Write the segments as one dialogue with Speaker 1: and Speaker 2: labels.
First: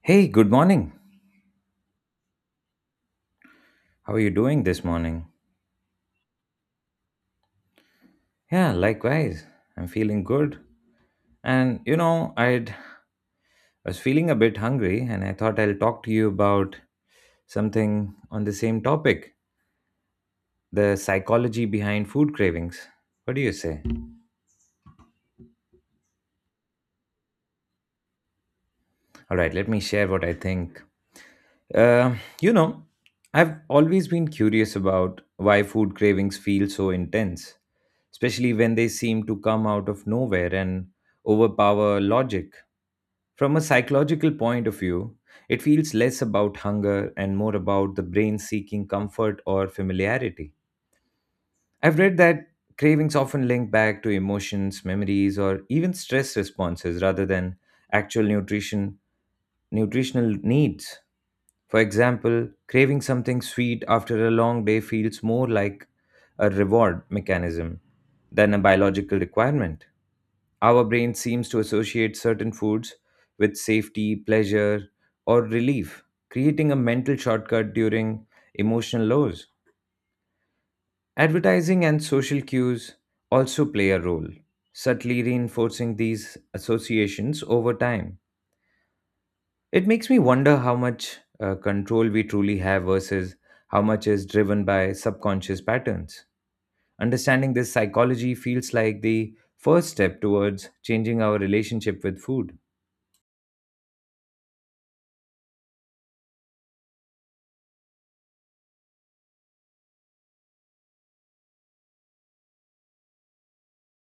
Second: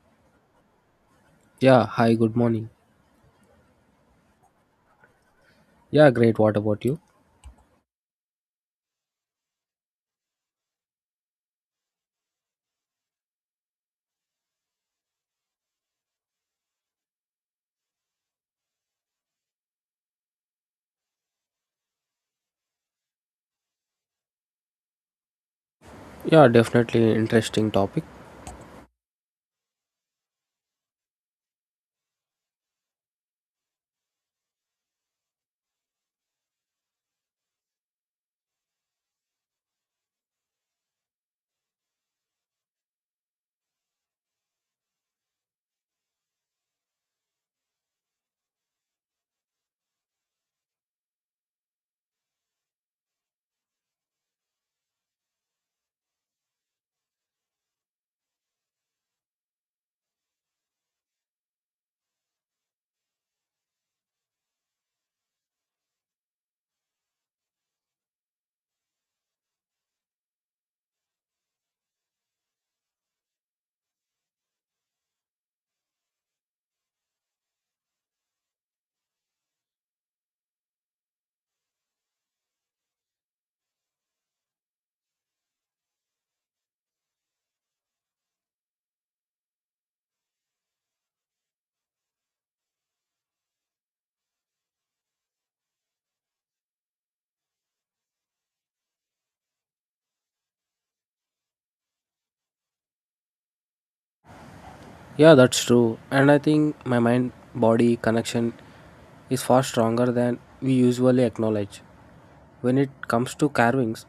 Speaker 1: Hey, good morning.
Speaker 2: Yeah, hi, good morning.
Speaker 1: How are you doing this morning?
Speaker 2: Yeah, great. What about you?
Speaker 1: Yeah, likewise. I'm feeling good. And I was feeling a bit hungry and I thought I'll talk to you about something on the same topic, the psychology behind food cravings. What do you say?
Speaker 2: Yeah, definitely interesting topic.
Speaker 1: All right, let me share what I think. Uh, you know, I've always been curious about why food cravings feel so intense, especially when they seem to come out of nowhere and overpower logic. From a psychological point of view, it feels less about hunger and more about the brain seeking comfort or familiarity. I've read that cravings often link back to emotions, memories, or even stress responses rather than actual nutritional needs. For example, craving something sweet after a long day feels more like a reward mechanism than a biological requirement. Our brain seems to associate certain foods with safety, pleasure, or relief, creating a mental shortcut during emotional lows. Advertising and social cues also play a role, subtly reinforcing these associations over time. It makes me wonder how much control we truly have versus how much is driven by subconscious patterns. Understanding this psychology feels like the first step towards changing our relationship with food.
Speaker 2: Yeah, that's true. And I think my mind body connection is far stronger than we usually acknowledge. When it comes to carvings,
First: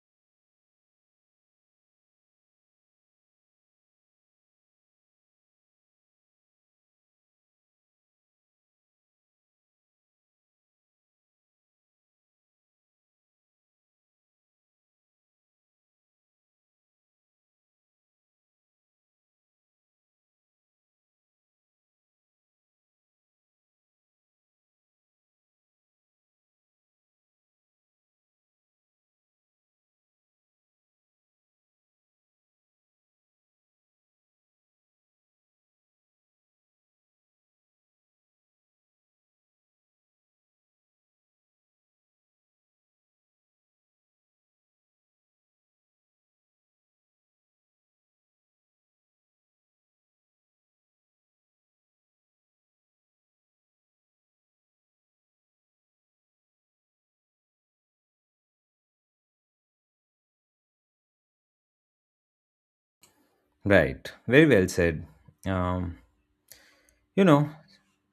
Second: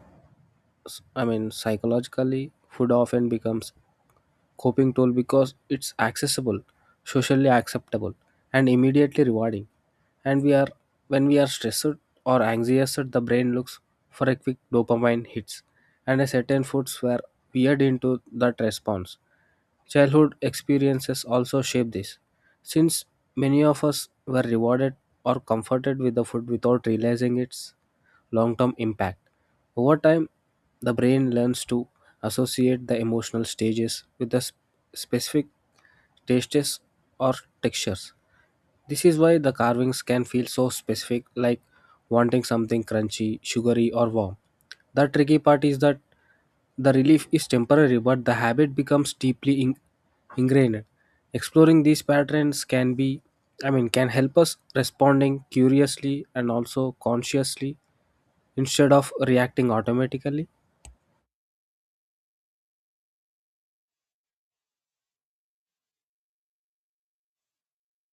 Speaker 2: psychologically, food often becomes coping tool because it's accessible, socially acceptable, and immediately rewarding. And we are When we are stressed or anxious, the brain looks for a quick dopamine hits, and a certain foods were weird into that response. Childhood experiences also shape this, since many of us were rewarded or comforted with the food without realizing its long term impact. Over time, the brain learns to associate the emotional stages with the specific tastes or textures. This is why the carvings can feel so specific, like wanting something crunchy, sugary, or warm. The tricky part is that the relief is temporary, but the habit becomes deeply ingrained. Exploring these patterns can be, can help us responding curiously and also consciously instead of reacting automatically.
Speaker 1: Right, very well said. Um, You know,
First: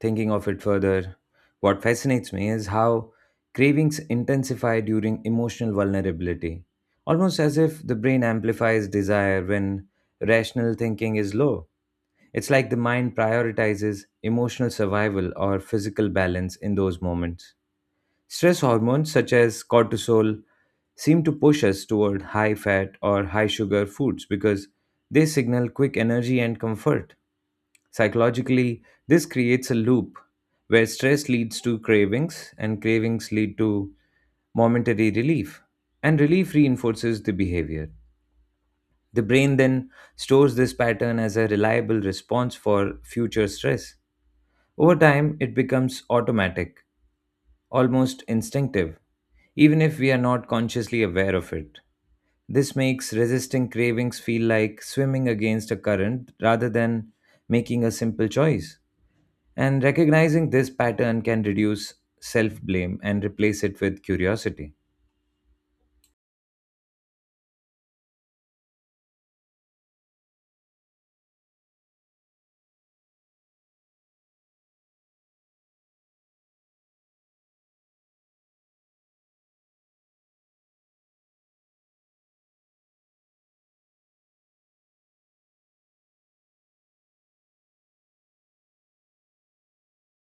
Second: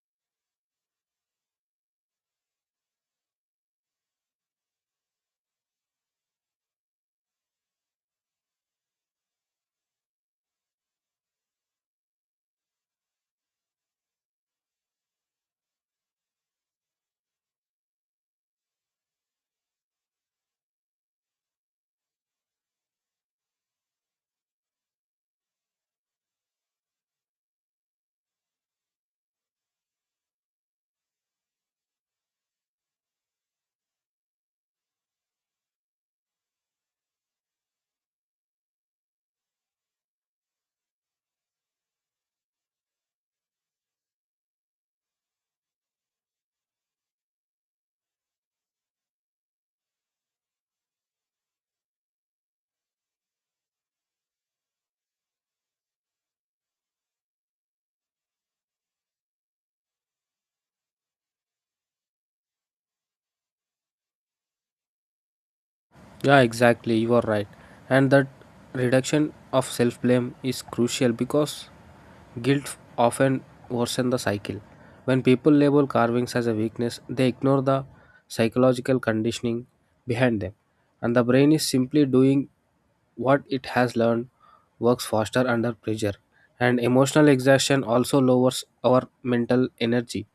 Speaker 1: Thinking of it further, what fascinates me is how cravings intensify during emotional vulnerability, almost as if the brain amplifies desire when rational thinking is low. It's like the mind prioritizes emotional survival or physical balance in those moments. Stress hormones such as cortisol seem to push us toward high fat or high sugar foods because they signal quick energy and comfort. Psychologically, this creates a loop where stress leads to cravings and cravings lead to momentary relief, and relief reinforces the behavior. The brain then stores this pattern as a reliable response for future stress. Over time, it becomes automatic, almost instinctive, even if we are not consciously aware of it. This makes resisting cravings feel like swimming against a current rather than making a simple choice. And recognizing this pattern can reduce self blame and replace it with curiosity.
Speaker 2: Yeah, exactly. You are right. And that reduction of self blame is crucial because guilt often worsens the cycle. When people label carvings as a weakness, they ignore the psychological conditioning behind them. And the brain is simply doing what it has learned, works faster under pressure. And emotional exhaustion also lowers our mental energy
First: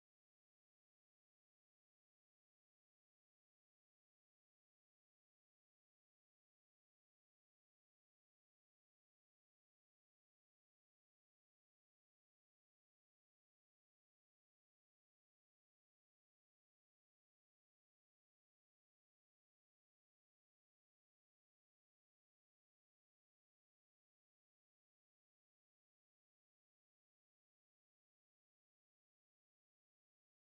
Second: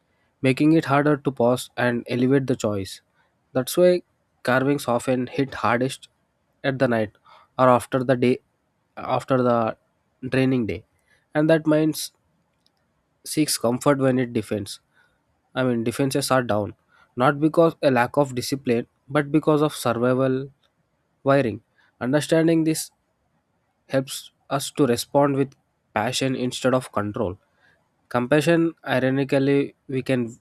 Speaker 2: making it harder to pause and elevate the choice. That's why carvings often hit hardest at the night or after the day after the draining day. And that mind seeks comfort when it defends. I mean defenses are down. Not because a lack of discipline, but because of survival wiring. Understanding this helps us to respond with passion instead of control. Compassion, ironically, we can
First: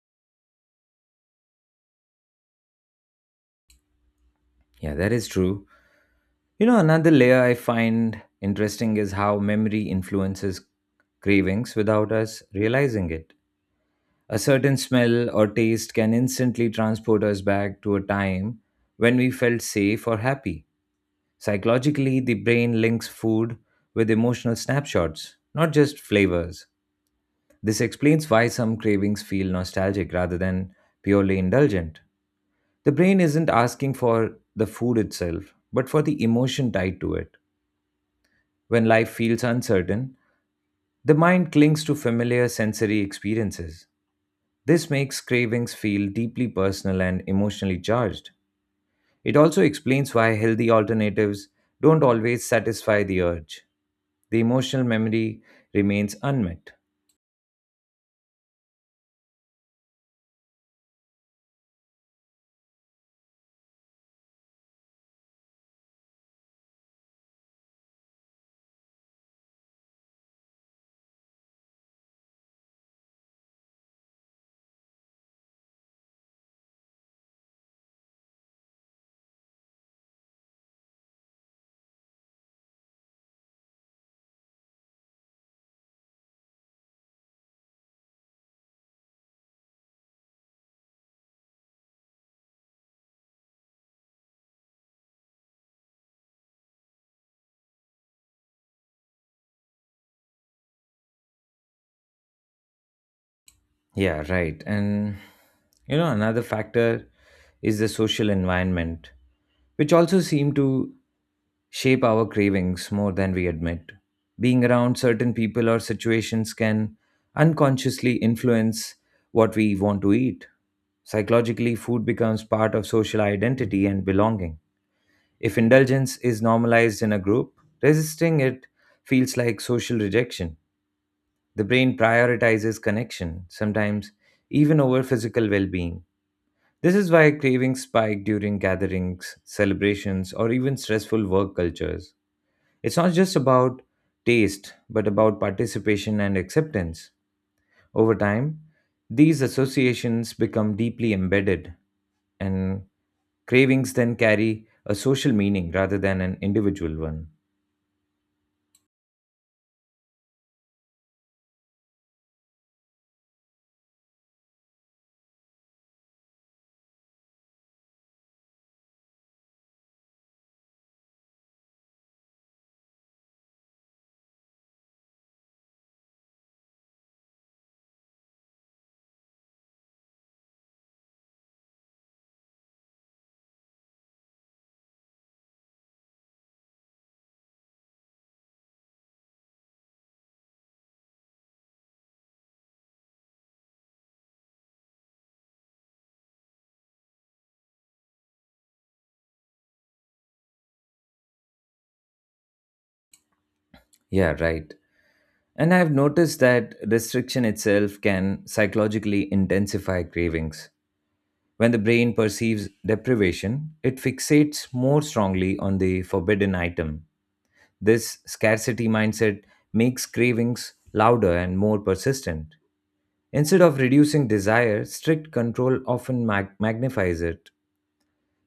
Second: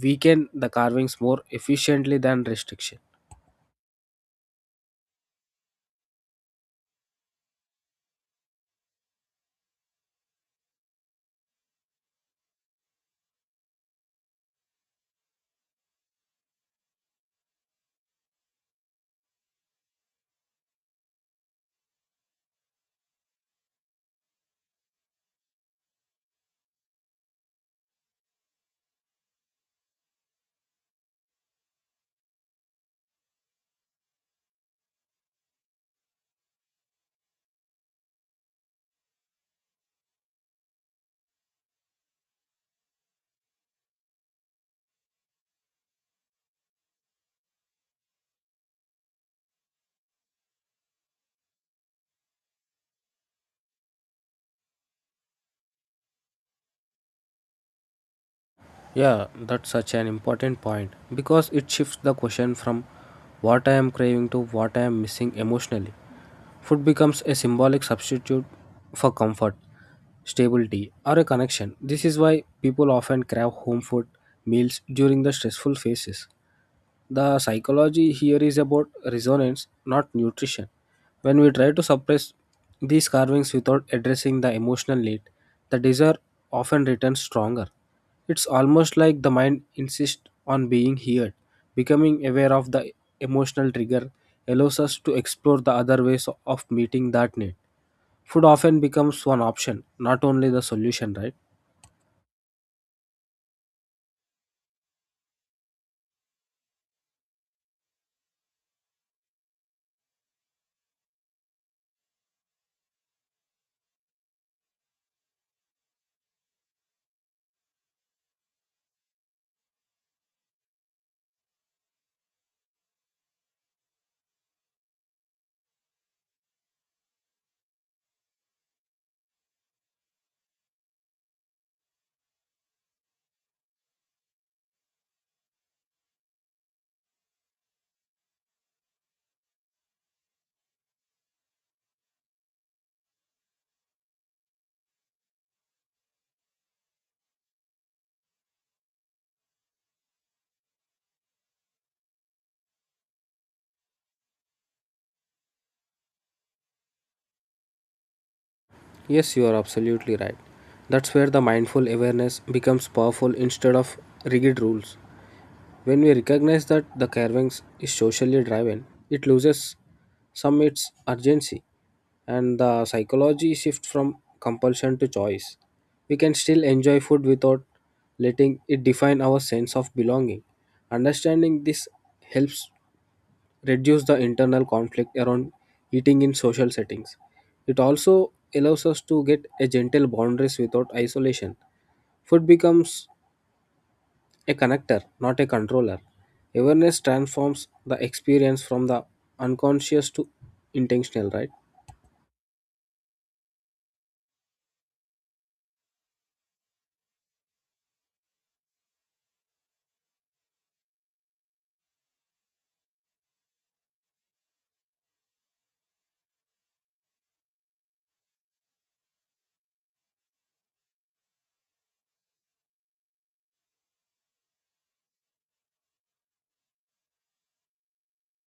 Speaker 2: weaken the carvings more efficiently than restriction.
Speaker 1: Yeah, that is true. You know, another layer I find interesting is how memory influences cravings without us realizing it. A certain smell or taste can instantly transport us back to a time when we felt safe or happy. Psychologically, the brain links food with emotional snapshots, not just flavors. This explains why some cravings feel nostalgic rather than purely indulgent. The brain isn't asking for the food itself, but for the emotion tied to it. When life feels uncertain, the mind clings to familiar sensory experiences. This makes cravings feel deeply personal and emotionally charged. It also explains why healthy alternatives don't always satisfy the urge. The emotional memory remains unmet.
Speaker 2: Yeah, that's such an important point because it shifts the question from what I am craving to what I am missing emotionally. Food becomes a symbolic substitute for comfort, stability, or a connection. This is why people often crave home food meals during the stressful phases. The psychology here is about resonance, not nutrition. When we try to suppress these carvings without addressing the emotional need, the desire often returns stronger. It's almost like the mind insists on being heard. Becoming aware of the emotional trigger allows us to explore the other ways of meeting that need. Food often becomes one option, not only the solution, right?
Speaker 1: Yeah, right. And you know, another factor is the social environment, which also seem to shape our cravings more than we admit. Being around certain people or situations can unconsciously influence what we want to eat. Psychologically, food becomes part of social identity and belonging. If indulgence is normalized in a group, resisting it feels like social rejection. The brain prioritizes connection, sometimes even over physical well being. This is why cravings spike during gatherings, celebrations, or even stressful work cultures. It's not just about taste, but about participation and acceptance. Over time, these associations become deeply embedded, and cravings then carry a social meaning rather than an individual one.
Speaker 2: Yes, you are absolutely right. That's where the mindful awareness becomes powerful instead of rigid rules. When we recognize that the carvings is socially driven, it loses some its urgency and the psychology shifts from compulsion to choice. We can still enjoy food without letting it define our sense of belonging. Understanding this helps reduce the internal conflict around eating in social settings. It also allows us to get a gentle boundaries without isolation. Food becomes a connector, not a controller. Awareness transforms the experience from the unconscious to intentional, right?
Speaker 1: Yeah, right. And I've noticed that restriction itself can psychologically intensify cravings. When the brain perceives deprivation, it fixates more strongly on the forbidden item. This scarcity mindset makes cravings louder and more persistent. Instead of reducing desire, strict control often magnifies it.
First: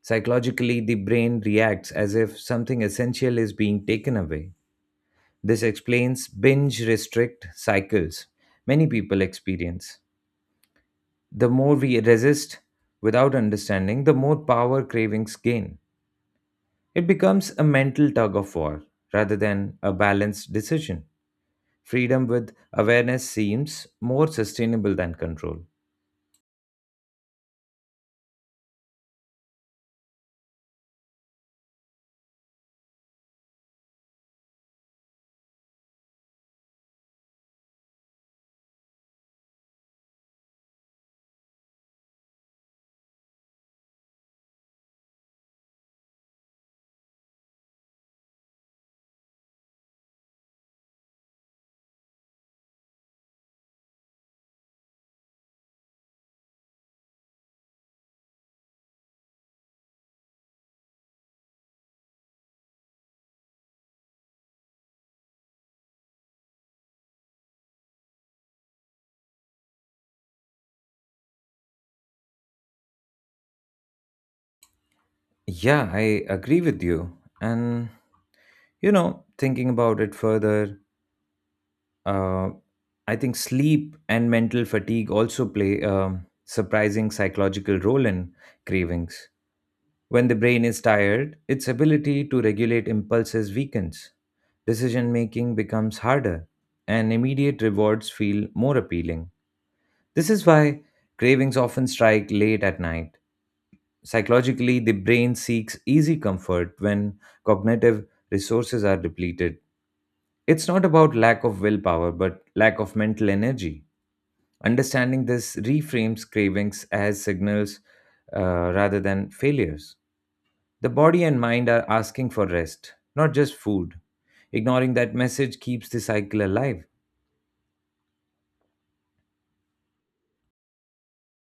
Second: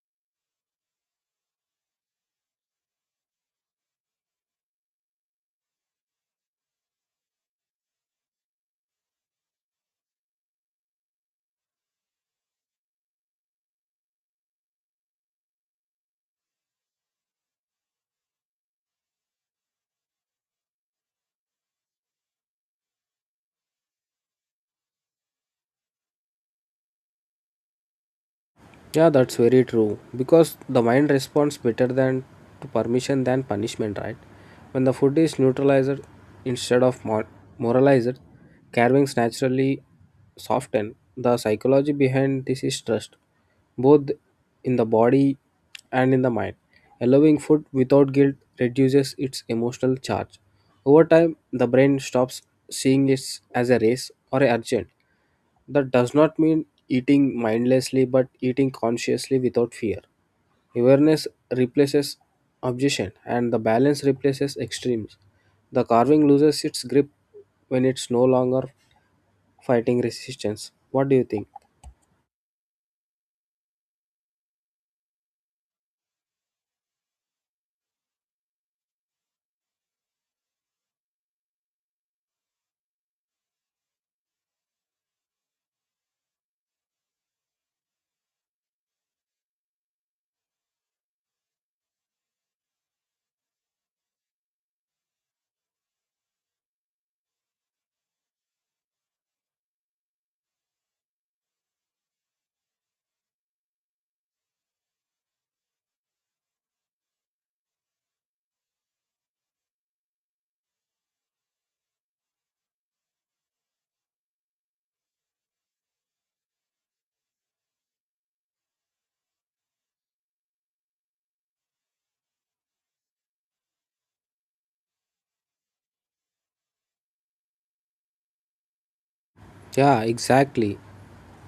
Speaker 1: Psychologically, the brain reacts as if something essential is being taken away. This explains binge restrict cycles many people experience. The more we resist without understanding, the more power cravings gain. It becomes a mental tug of war rather than a balanced decision. Freedom with awareness seems more sustainable than control.
Speaker 2: Yeah, that's very true. Because the mind responds better than to permission than punishment, right? When the food is neutralized instead of moralized, carvings naturally soften. The psychology behind this is trust, both in the body and in the mind. Allowing food without guilt reduces its emotional charge. Over time, the brain stops seeing it as a race or a urgent. That does not mean eating mindlessly, but eating consciously without fear. Awareness replaces obsession, and the balance replaces extremes. The carving loses its grip when it's no longer fighting resistance. What do you think?
Speaker 1: Yeah, I agree with you. And, thinking about it further, uh, I think sleep and mental fatigue also play a surprising psychological role in cravings. When the brain is tired, its ability to regulate impulses weakens. Decision making becomes harder, and immediate rewards feel more appealing. This is why cravings often strike late at night. Psychologically, the brain seeks easy comfort when cognitive resources are depleted. It's not about lack of willpower, but lack of mental energy. Understanding this reframes cravings as signals rather than failures. The body and mind are asking for rest, not just food. Ignoring that message keeps the cycle alive.
Speaker 2: Yeah, exactly.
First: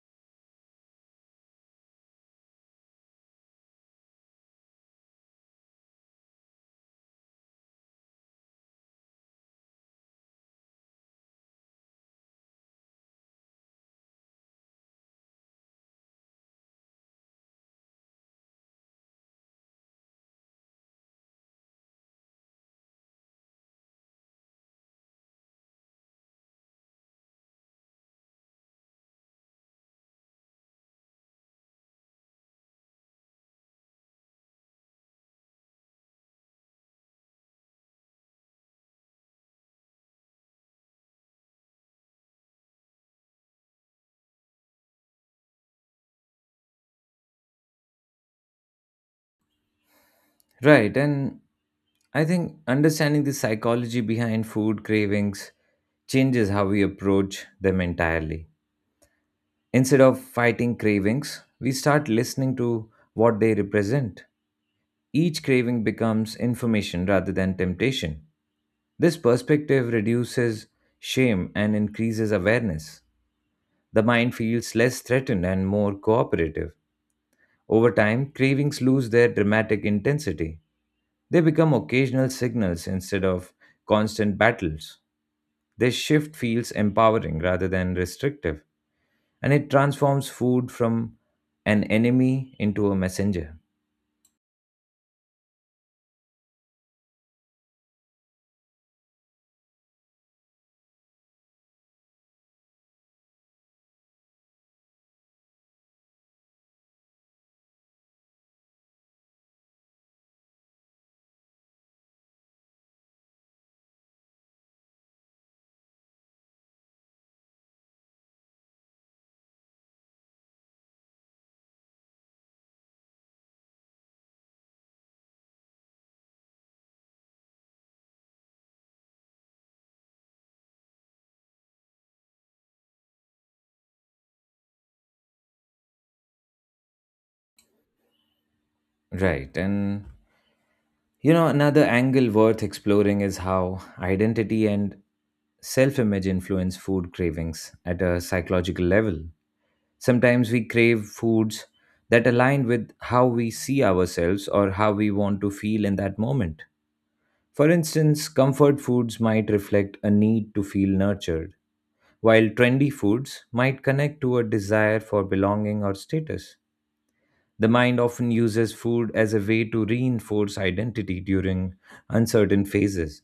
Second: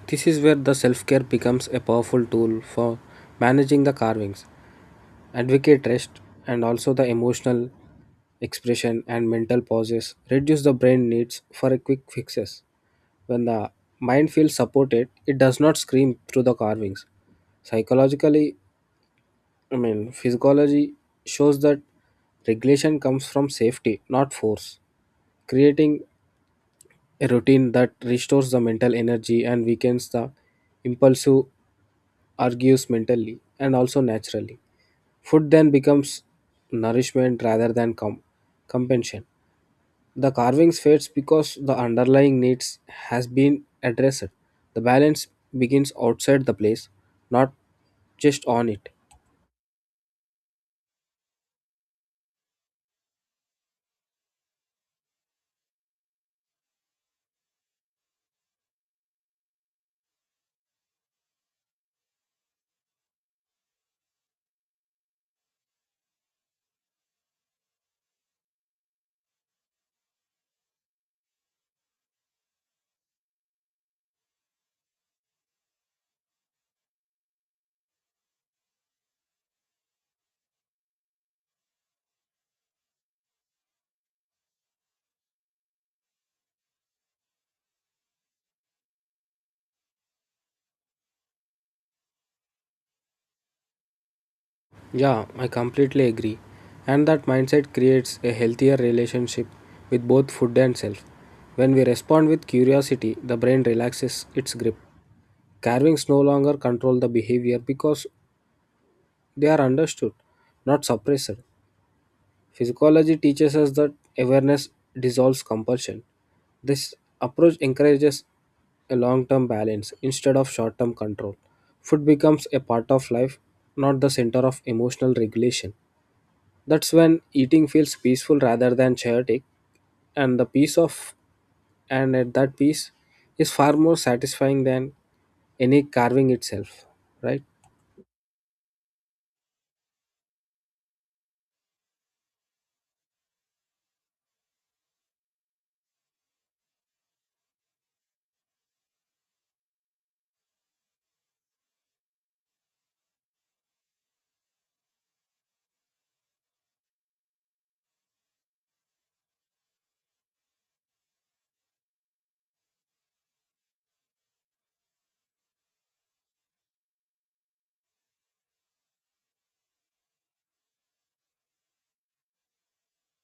Speaker 2: This is where the self care becomes a powerful tool for managing the carvings. Advocate rest and also the emotional expression and mental pauses. Reduce the brain needs for a quick fixes. When the mind feels supported, it does not scream through the carvings. Psychologically, physiology shows that regulation comes from safety, not force. Creating a routine that restores the mental energy and weakens the impulsive argues mentally and also naturally. Food then becomes nourishment rather than compensation. The carvings fades because the underlying needs has been addressed. The balance begins outside the place, not just on it.
Speaker 1: Right, and I think understanding the psychology behind food cravings changes how we approach them entirely. Instead of fighting cravings, we start listening to what they represent. Each craving becomes information rather than temptation. This perspective reduces shame and increases awareness. The mind feels less threatened and more cooperative. Over time, cravings lose their dramatic intensity. They become occasional signals instead of constant battles. This shift feels empowering rather than restrictive, and it transforms food from an enemy into a messenger.
Speaker 2: Yeah, I completely agree. And that mindset creates a healthier relationship with both food and self. When we respond with curiosity, the brain relaxes its grip. Carvings no longer control the behavior because they are understood, not suppressed. Physiology teaches us that awareness dissolves compulsion. This approach encourages a long term balance instead of short term control. Food becomes a part of life, not the center of emotional regulation. That's when eating feels peaceful rather than chaotic, and the peace of and at that peace is far more satisfying than any carving itself, right?
Speaker 1: Right, and you know, another angle worth exploring is how identity and self image influence food cravings at a psychological level. Sometimes we crave foods that align with how we see ourselves or how we want to feel in that moment. For instance, comfort foods might reflect a need to feel nurtured, while trendy foods might connect to a desire for belonging or status. The mind often uses food as a way to reinforce identity during uncertain phases.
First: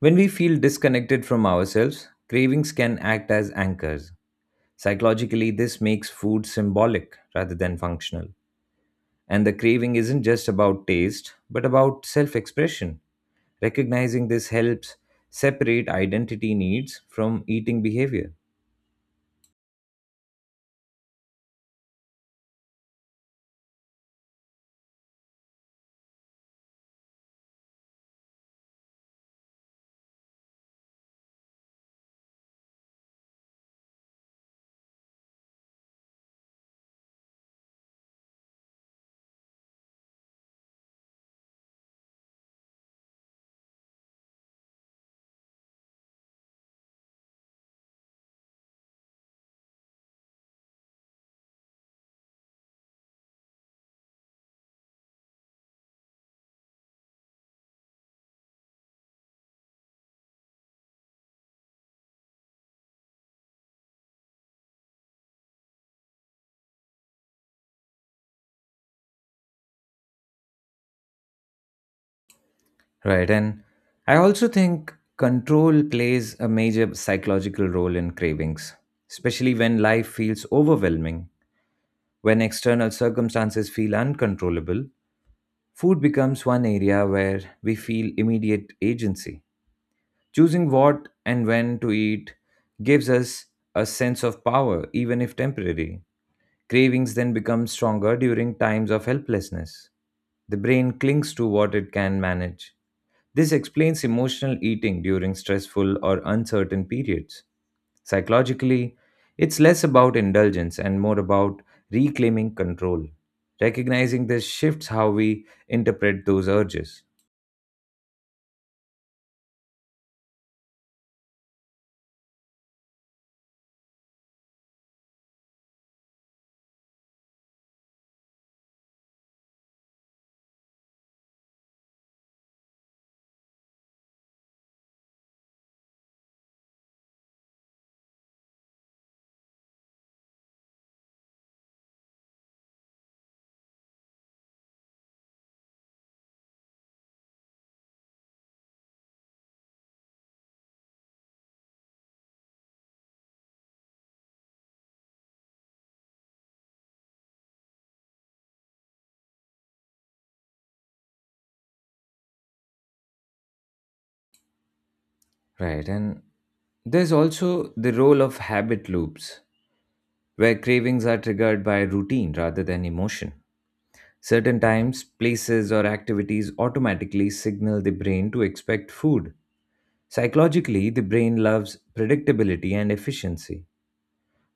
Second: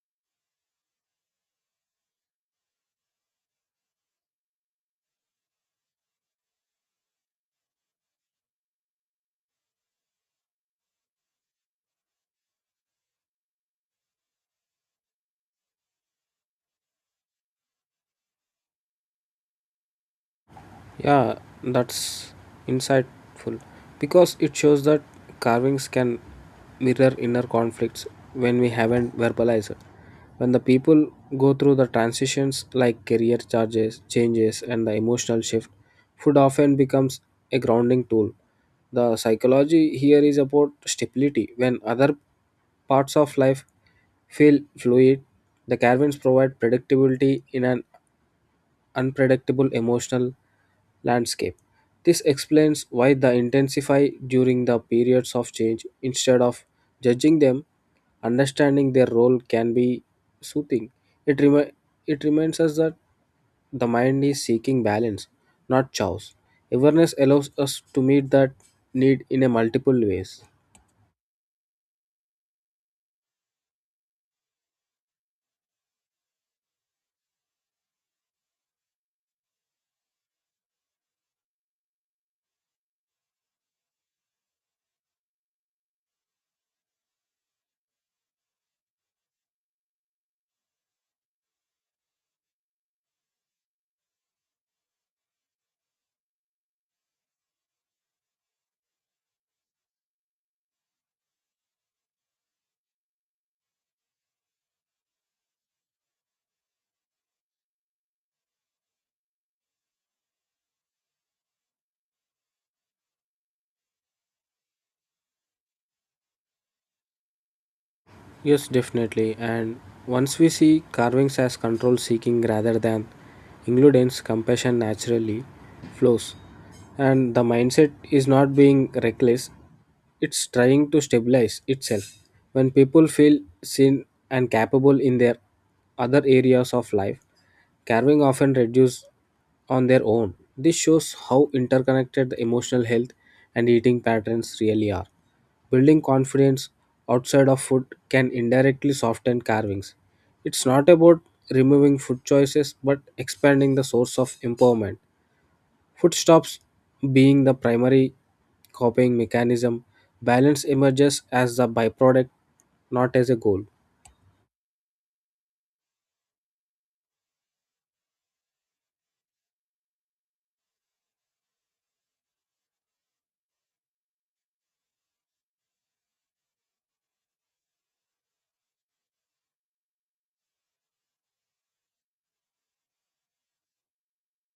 Speaker 1: When we feel disconnected from ourselves, cravings can act as anchors. Psychologically, this makes food symbolic rather than functional. And the craving isn't just about taste, but about self expression. Recognizing this helps separate identity needs from eating behavior.
Speaker 2: Yeah, that's insightful because it shows that carvings can mirror inner conflicts when we haven't verbalized it. When the people go through the transitions like changes, and the emotional shift, food often becomes a grounding tool. The psychology here is about stability. When other parts of life feel fluid, the carvings provide predictability in an unpredictable emotional landscape. This explains why they intensify during the periods of change. Instead of judging them, understanding their role can be soothing. It, remi- it reminds us that the mind is seeking balance, not chaos. Awareness allows us to meet that need in a multiple ways.
Speaker 1: Right. And I also think control plays a major psychological role in cravings, especially when life feels overwhelming, when external circumstances feel uncontrollable. Food becomes one area where we feel immediate agency. Choosing what and when to eat gives us a sense of power, even if temporary. Cravings then become stronger during times of helplessness. The brain clings to what it can manage. This explains emotional eating during stressful or uncertain periods. Psychologically, it's less about indulgence and more about reclaiming control. Recognizing this shifts how we interpret those urges.
Speaker 2: Yes, definitely. And once we see carvings as control seeking rather than includence, compassion naturally flows. And the mindset is not being reckless, it's trying to stabilize itself. When people feel seen and capable in their other areas of life, carving often reduce on their own. This shows how interconnected the emotional health and eating patterns really are. Building confidence outside of food can indirectly soften carvings. It's not about removing food choices but expanding the source of empowerment. Food stops being the primary copying mechanism. Balance emerges as the byproduct, not as a goal.
Speaker 1: Right. And there's also the role of habit loops, where cravings are triggered by routine rather than emotion. Certain times, places, or activities automatically signal the brain to expect food. Psychologically, the brain loves predictability and efficiency.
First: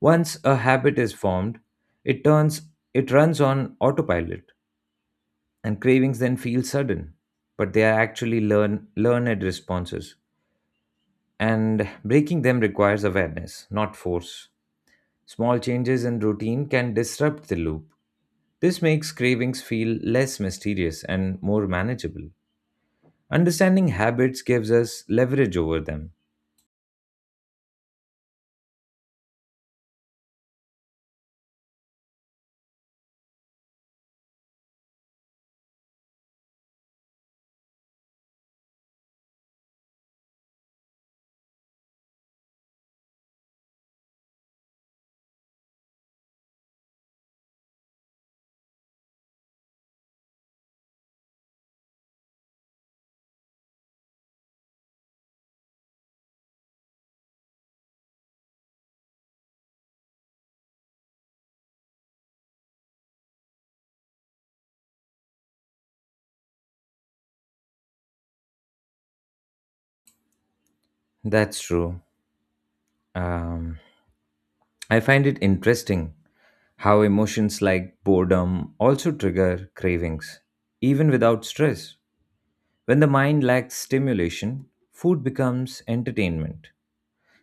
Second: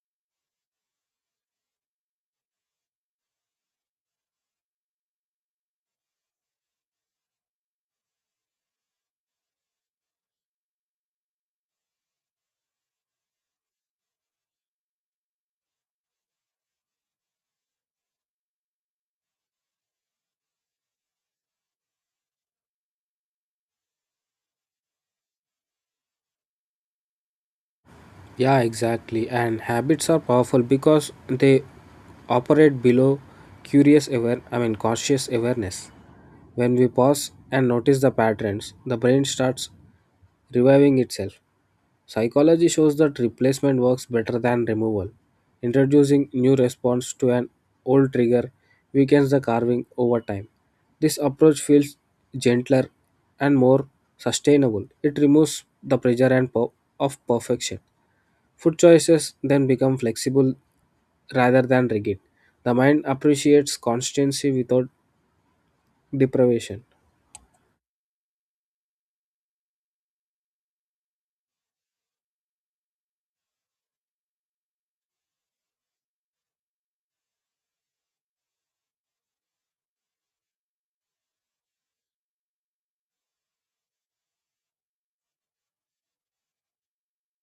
Speaker 1: Once a habit is formed, it turns it runs on autopilot, and cravings then feel sudden, but they are actually learned responses. And breaking them requires awareness, not force. Small changes in routine can disrupt the loop. This makes cravings feel less mysterious and more manageable. Understanding habits gives us leverage over them.
Speaker 2: Yeah, exactly. And habits are powerful because they operate below curious aware I mean conscious awareness. When we pause and notice the patterns, the brain starts reviving itself. Psychology shows that replacement works better than removal. Introducing new response to an old trigger weakens the carving over time. This approach feels gentler and more sustainable. It removes the pressure and per- of perfection. Food choices then become flexible rather than rigid. The mind appreciates constancy without deprivation.
Speaker 1: That's true. Um, I find it interesting how emotions like boredom also trigger cravings, even without stress. When the mind lacks stimulation, food becomes entertainment.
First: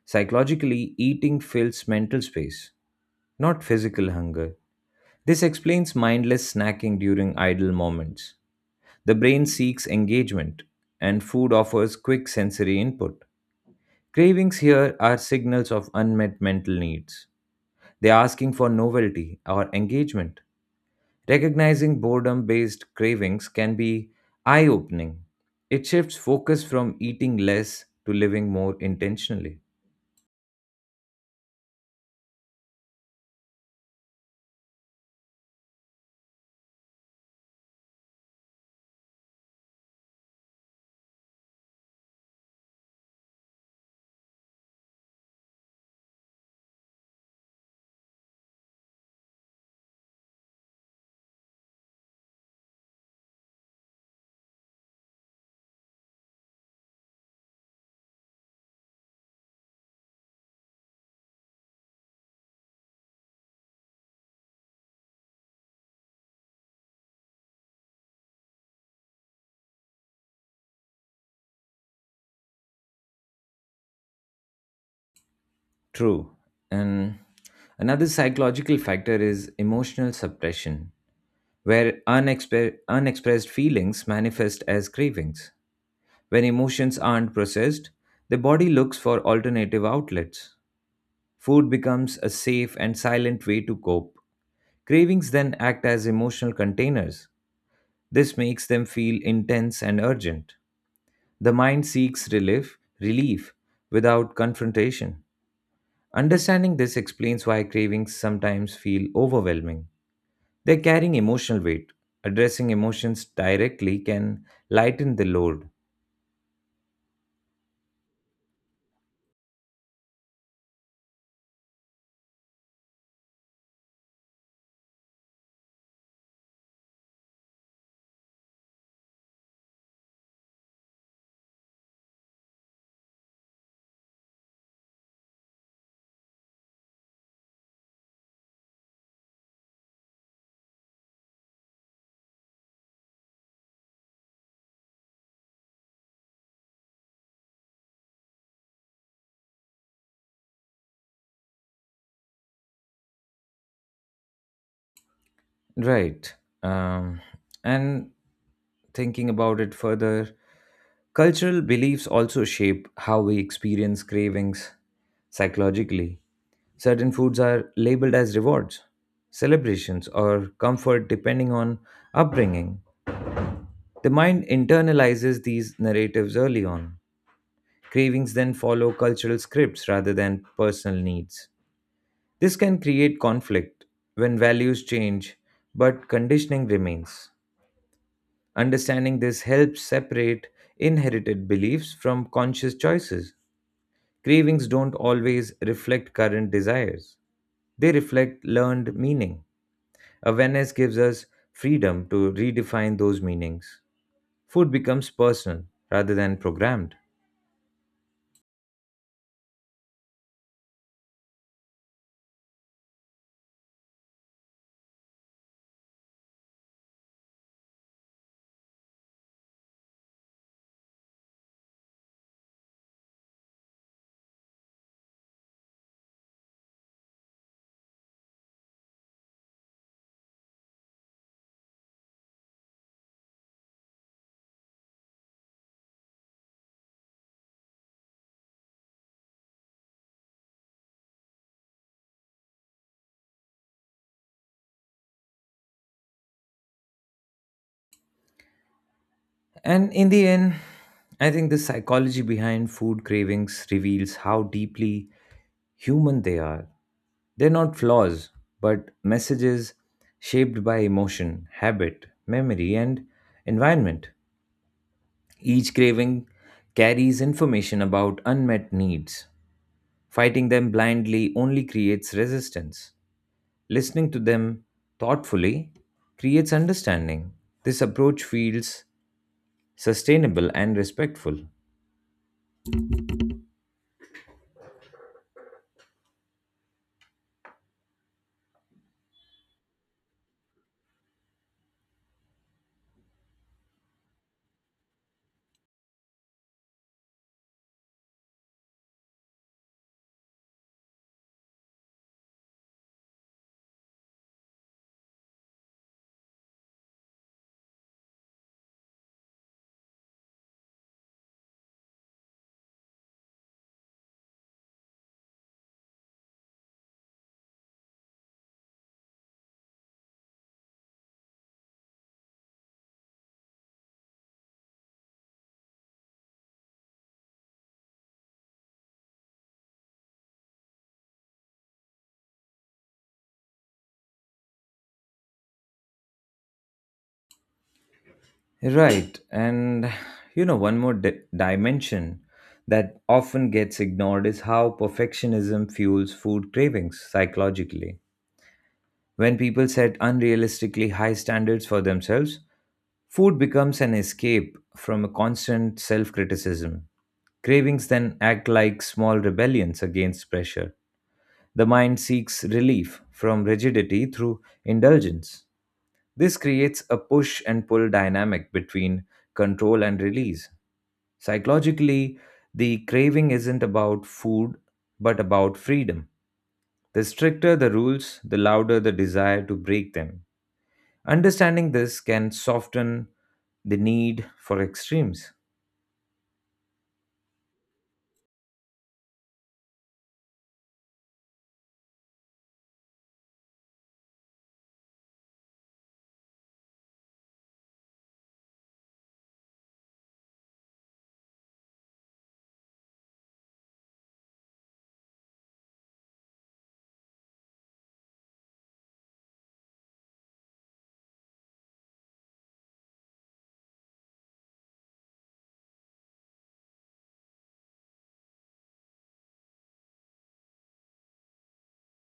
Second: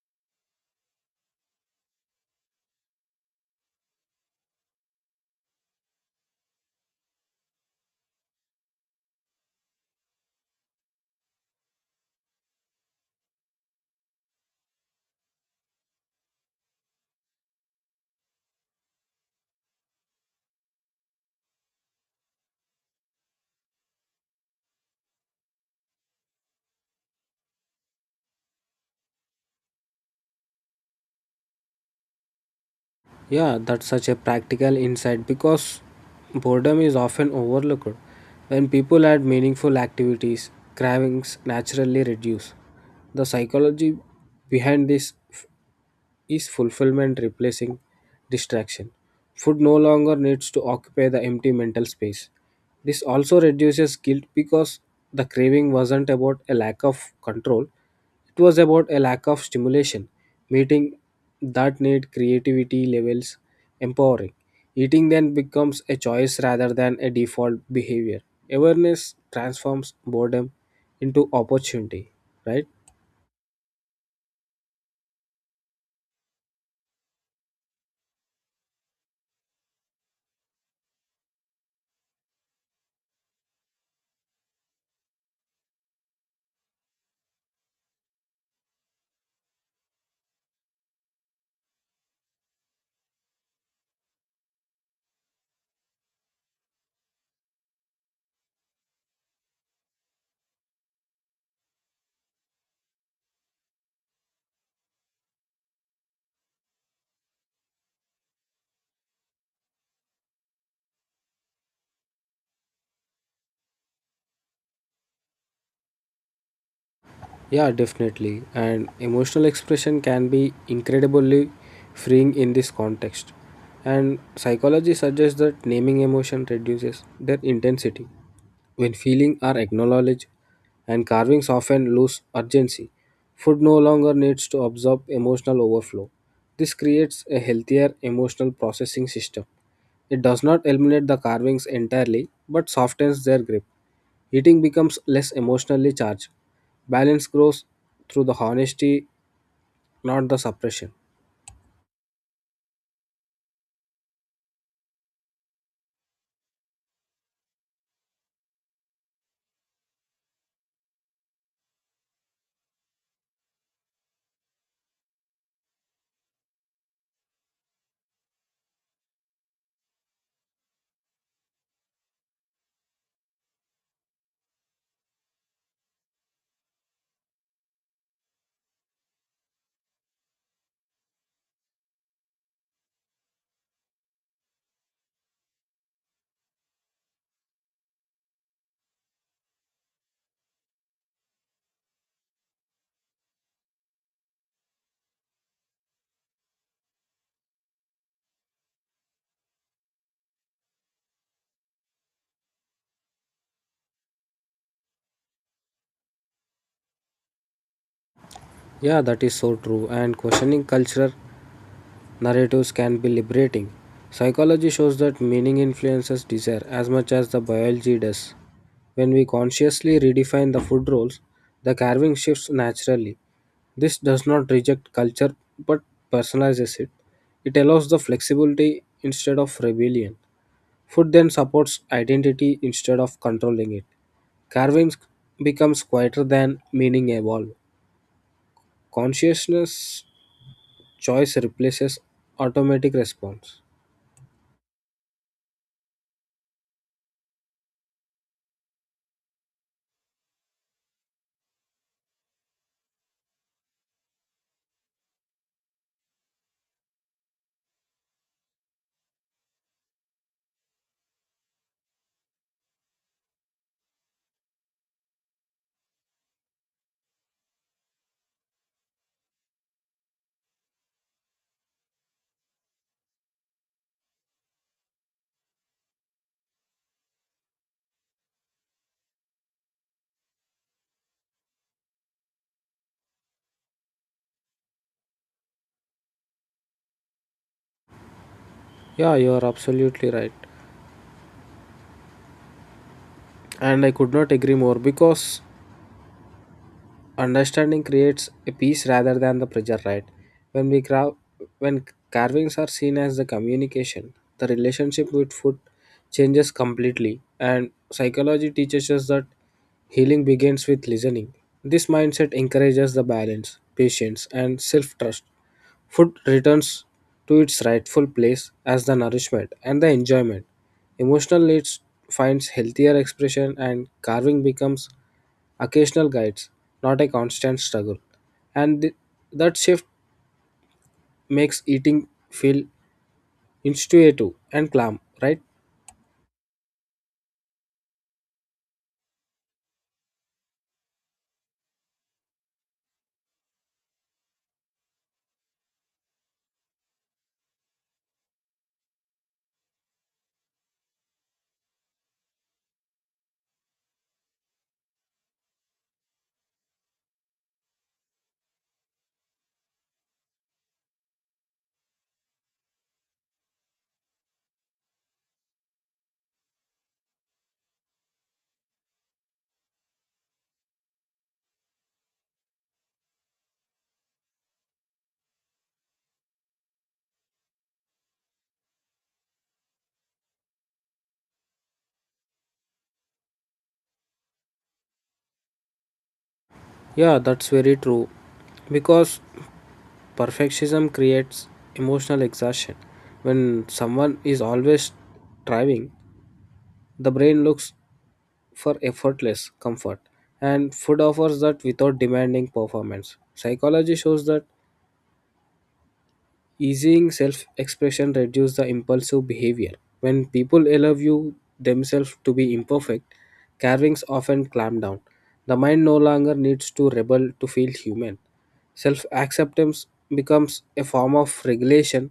Speaker 1: Psychologically, eating fills mental space, not physical hunger. This explains mindless snacking during idle moments. The brain seeks engagement, and food offers quick sensory input. Cravings here are signals of unmet mental needs. They are asking for novelty or engagement. Recognizing boredom based cravings can be eye opening. It shifts focus from eating less to living more intentionally.
Speaker 2: Yeah, that's such a practical insight because boredom is often overlooked. When people add meaningful activities, cravings naturally reduce. The psychology behind this is fulfillment replacing distraction. Food no longer needs to occupy the empty mental space. This also reduces guilt because the craving wasn't about a lack of control, it was about a lack of stimulation, meeting that need creativity levels empowering. Eating then becomes a choice rather than a default behavior. Awareness transforms boredom into opportunity, right?
Speaker 1: True. And another psychological factor is emotional suppression, where unexpressed feelings manifest as cravings. When emotions aren't processed, the body looks for alternative outlets. Food becomes a safe and silent way to cope. Cravings then act as emotional containers. This makes them feel intense and urgent. The mind seeks relief without confrontation. Understanding this explains why cravings sometimes feel overwhelming. They're carrying emotional weight. Addressing emotions directly can lighten the load.
Speaker 2: Yeah, definitely. And emotional expression can be incredibly freeing in this context. And psychology suggests that naming emotion reduces their intensity. When feelings are acknowledged and carvings often lose urgency, food no longer needs to absorb emotional overflow. This creates a healthier emotional processing system. It does not eliminate the carvings entirely but softens their grip. Eating becomes less emotionally charged. Balance grows through the honesty, not the suppression.
Speaker 1: Right. Um, and thinking about it further, cultural beliefs also shape how we experience cravings psychologically. Certain foods are labeled as rewards, celebrations, or comfort depending on upbringing. The mind internalizes these narratives early on. Cravings then follow cultural scripts rather than personal needs. This can create conflict when values change, but conditioning remains. Understanding this helps separate inherited beliefs from conscious choices. Cravings don't always reflect current desires, they reflect learned meaning. Awareness gives us freedom to redefine those meanings. Food becomes personal rather than programmed.
Speaker 2: Yeah, that is so true. And questioning cultural narratives can be liberating. Psychology shows that meaning influences desire as much as the biology does. When we consciously redefine the food roles, the carving shifts naturally. This does not reject culture but personalizes it. It allows the flexibility instead of rebellion. Food then supports identity instead of controlling it. Carving becomes quieter than meaning evolve. Consciousness choice replaces automatic response.
Speaker 1: And in the end, I think the psychology behind food cravings reveals how deeply human they are. They're not flaws, but messages shaped by emotion, habit, memory, and environment. Each craving carries information about unmet needs. Fighting them blindly only creates resistance. Listening to them thoughtfully creates understanding. This approach feels sustainable and respectful.
Speaker 2: Yeah, you are absolutely right. And I could not agree more because understanding creates a peace rather than the pressure, right? When we crav- when carvings are seen as the communication, the relationship with food changes completely, and psychology teaches us that healing begins with listening. This mindset encourages the balance, patience, and self trust. Food returns to its rightful place as the nourishment and the enjoyment. Emotional needs finds healthier expression and carving becomes occasional guides, not a constant struggle. And that shift makes eating feel intuitive and calm, right?
Speaker 1: Right. And you know, one more dimension that often gets ignored is how perfectionism fuels food cravings psychologically. When people set unrealistically high standards for themselves, food becomes an escape from a constant self criticism. Cravings then act like small rebellions against pressure. The mind seeks relief from rigidity through indulgence. This creates a push and pull dynamic between control and release. Psychologically, the craving isn't about food, but about freedom. The stricter the rules, the louder the desire to break them. Understanding this can soften the need for extremes.
Speaker 2: Yeah, that's very true. Because perfectionism creates emotional exhaustion. When someone is always striving, the brain looks for effortless comfort, and food offers that without demanding performance. Psychology shows that easing self expression reduces the impulsive behavior. When people allow you themselves to be imperfect, carvings often clamp down. The mind no longer needs to rebel to feel human. Self acceptance becomes a form of regulation.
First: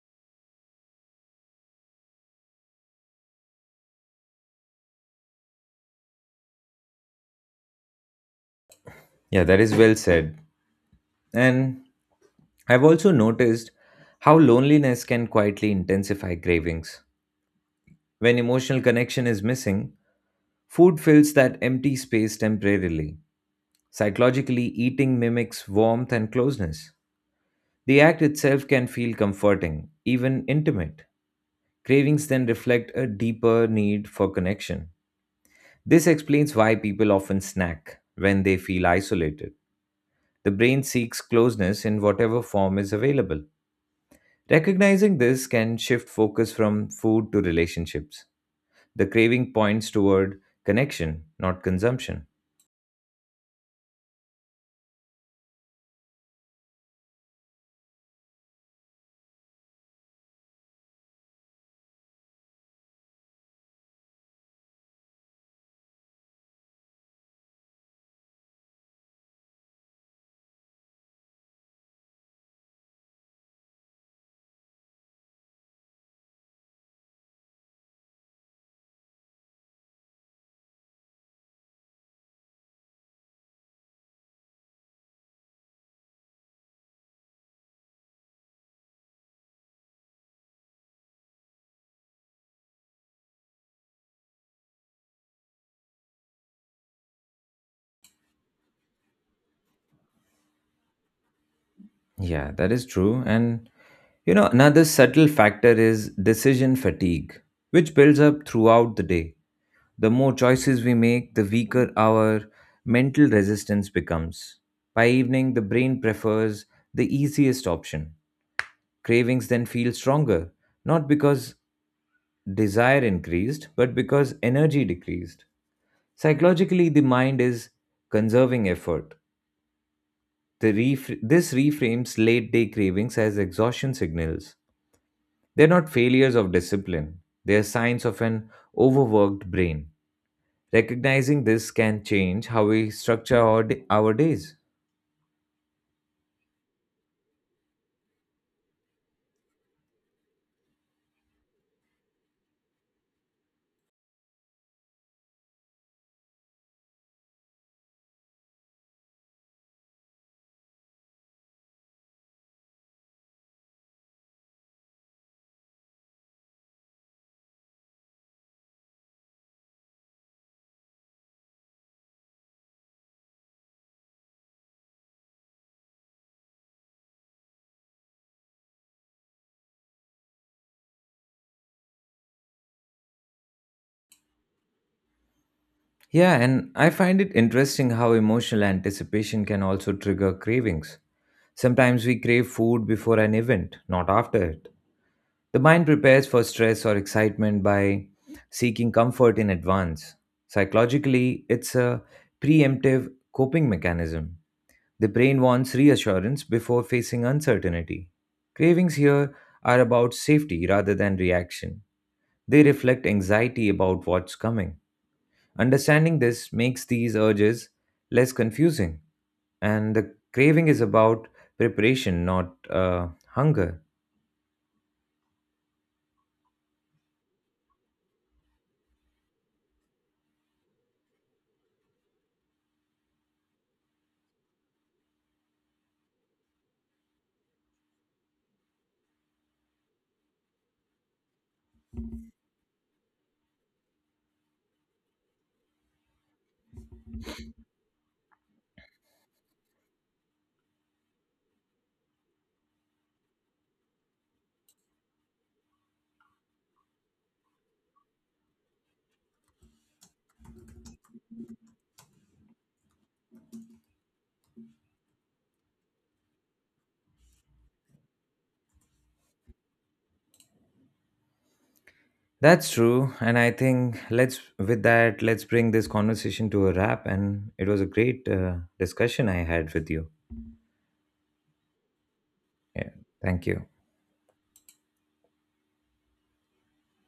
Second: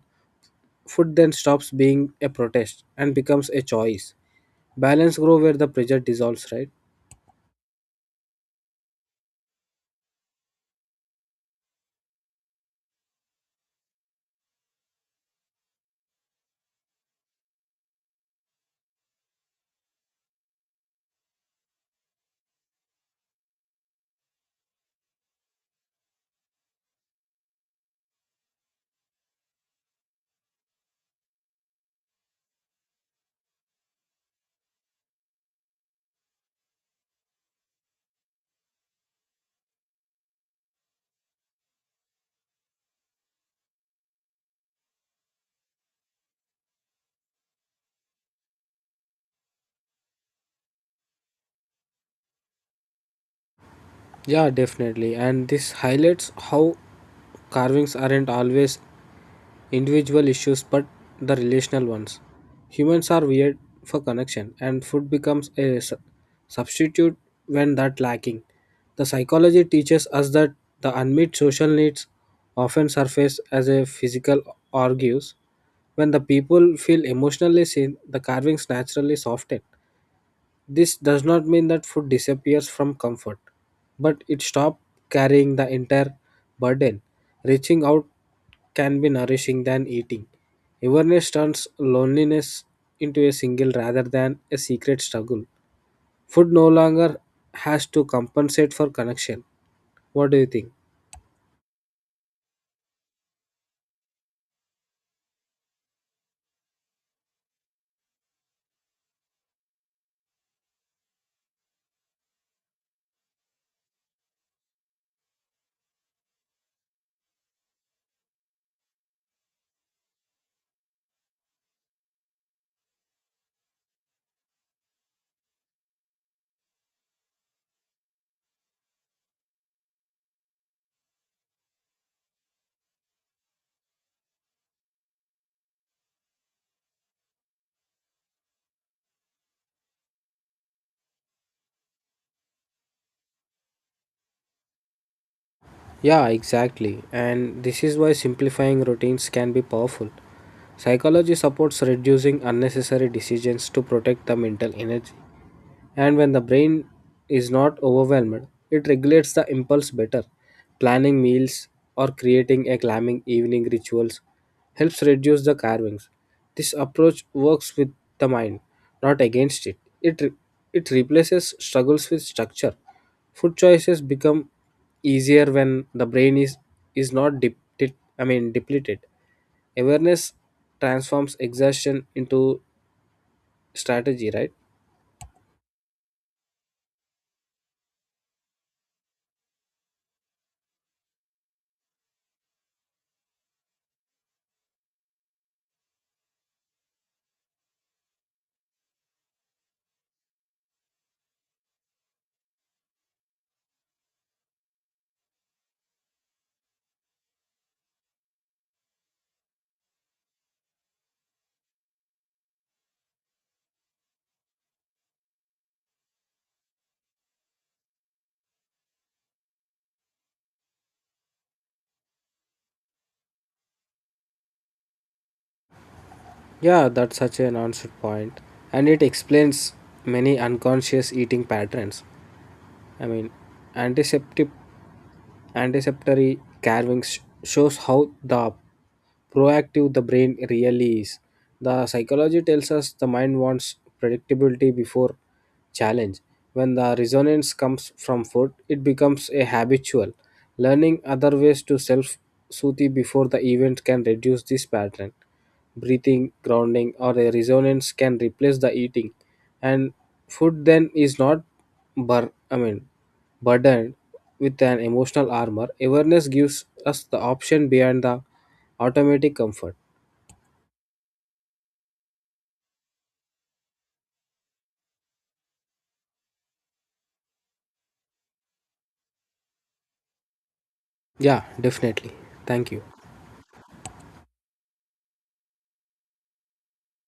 Speaker 2: Food then stops being a protest and becomes a choice. Balance grows where the pressure dissolves, right?
Speaker 1: Yeah, that is well said. And I've also noticed how loneliness can quietly intensify cravings. When emotional connection is missing, food fills that empty space temporarily. Psychologically, eating mimics warmth and closeness. The act itself can feel comforting, even intimate. Cravings then reflect a deeper need for connection. This explains why people often snack when they feel isolated. The brain seeks closeness in whatever form is available. Recognizing this can shift focus from food to relationships. The craving points toward connection, not consumption.
Speaker 2: Yeah, definitely. And this highlights how carvings aren't always individual issues but the relational ones. Humans are weird for connection, and food becomes a substitute when that lacking. The psychology teaches us that the unmet social needs often surface as a physical argues. When the people feel emotionally seen, the carvings naturally soften. This does not mean that food disappears from comfort, but it stops carrying the entire burden. Reaching out can be nourishing than eating. Awareness turns loneliness into a single rather than a secret struggle. Food no longer has to compensate for connection. What do you think?
Speaker 1: Yeah, that is true. And you know, another subtle factor is decision fatigue, which builds up throughout the day. The more choices we make, the weaker our mental resistance becomes. By evening, the brain prefers the easiest option. Cravings then feel stronger, not because desire increased, but because energy decreased. Psychologically, the mind is conserving effort. This reframes late day cravings as exhaustion signals. They're not failures of discipline, they're signs of an overworked brain. Recognizing this can change how we structure our days.
Speaker 2: Yeah, exactly. And this is why simplifying routines can be powerful. Psychology supports reducing unnecessary decisions to protect the mental energy. And when the brain is not overwhelmed, it regulates the impulse better. Planning meals or creating a calming evening rituals helps reduce the carvings. This approach works with the mind, not against it. It replaces struggles with structure. Food choices become easier when is not depleted. Depleted. Awareness transforms exhaustion into strategy, right?
Speaker 1: Yeah, and I find it interesting how emotional anticipation can also trigger cravings. Sometimes we crave food before an event, not after it. The mind prepares for stress or excitement by seeking comfort in advance. Psychologically, it's a preemptive coping mechanism. The brain wants reassurance before facing uncertainty. Cravings here are about safety rather than reaction. They reflect anxiety about what's coming. Understanding this makes these urges less confusing, and the craving is about preparation, not hunger.
Speaker 2: Yeah, that's such an answered point. And it explains many unconscious eating patterns. I mean, antiseptic anticipatory carving shows how the proactive the brain really is. The psychology tells us the mind wants predictability before challenge. When the resonance comes from food, it becomes a habitual. Learning other ways to self soothe before the event can reduce this pattern. Breathing, grounding, or a resonance can replace the eating, and food then is not bur- I mean burdened with an emotional armor. Awareness gives us the option beyond the automatic comfort.
Speaker 1: That's true, and I think let's with that let's bring this conversation to a wrap. And it was a great discussion I had with you.
Speaker 2: Yeah, definitely. Thank you.
Speaker 1: Yeah, thank you.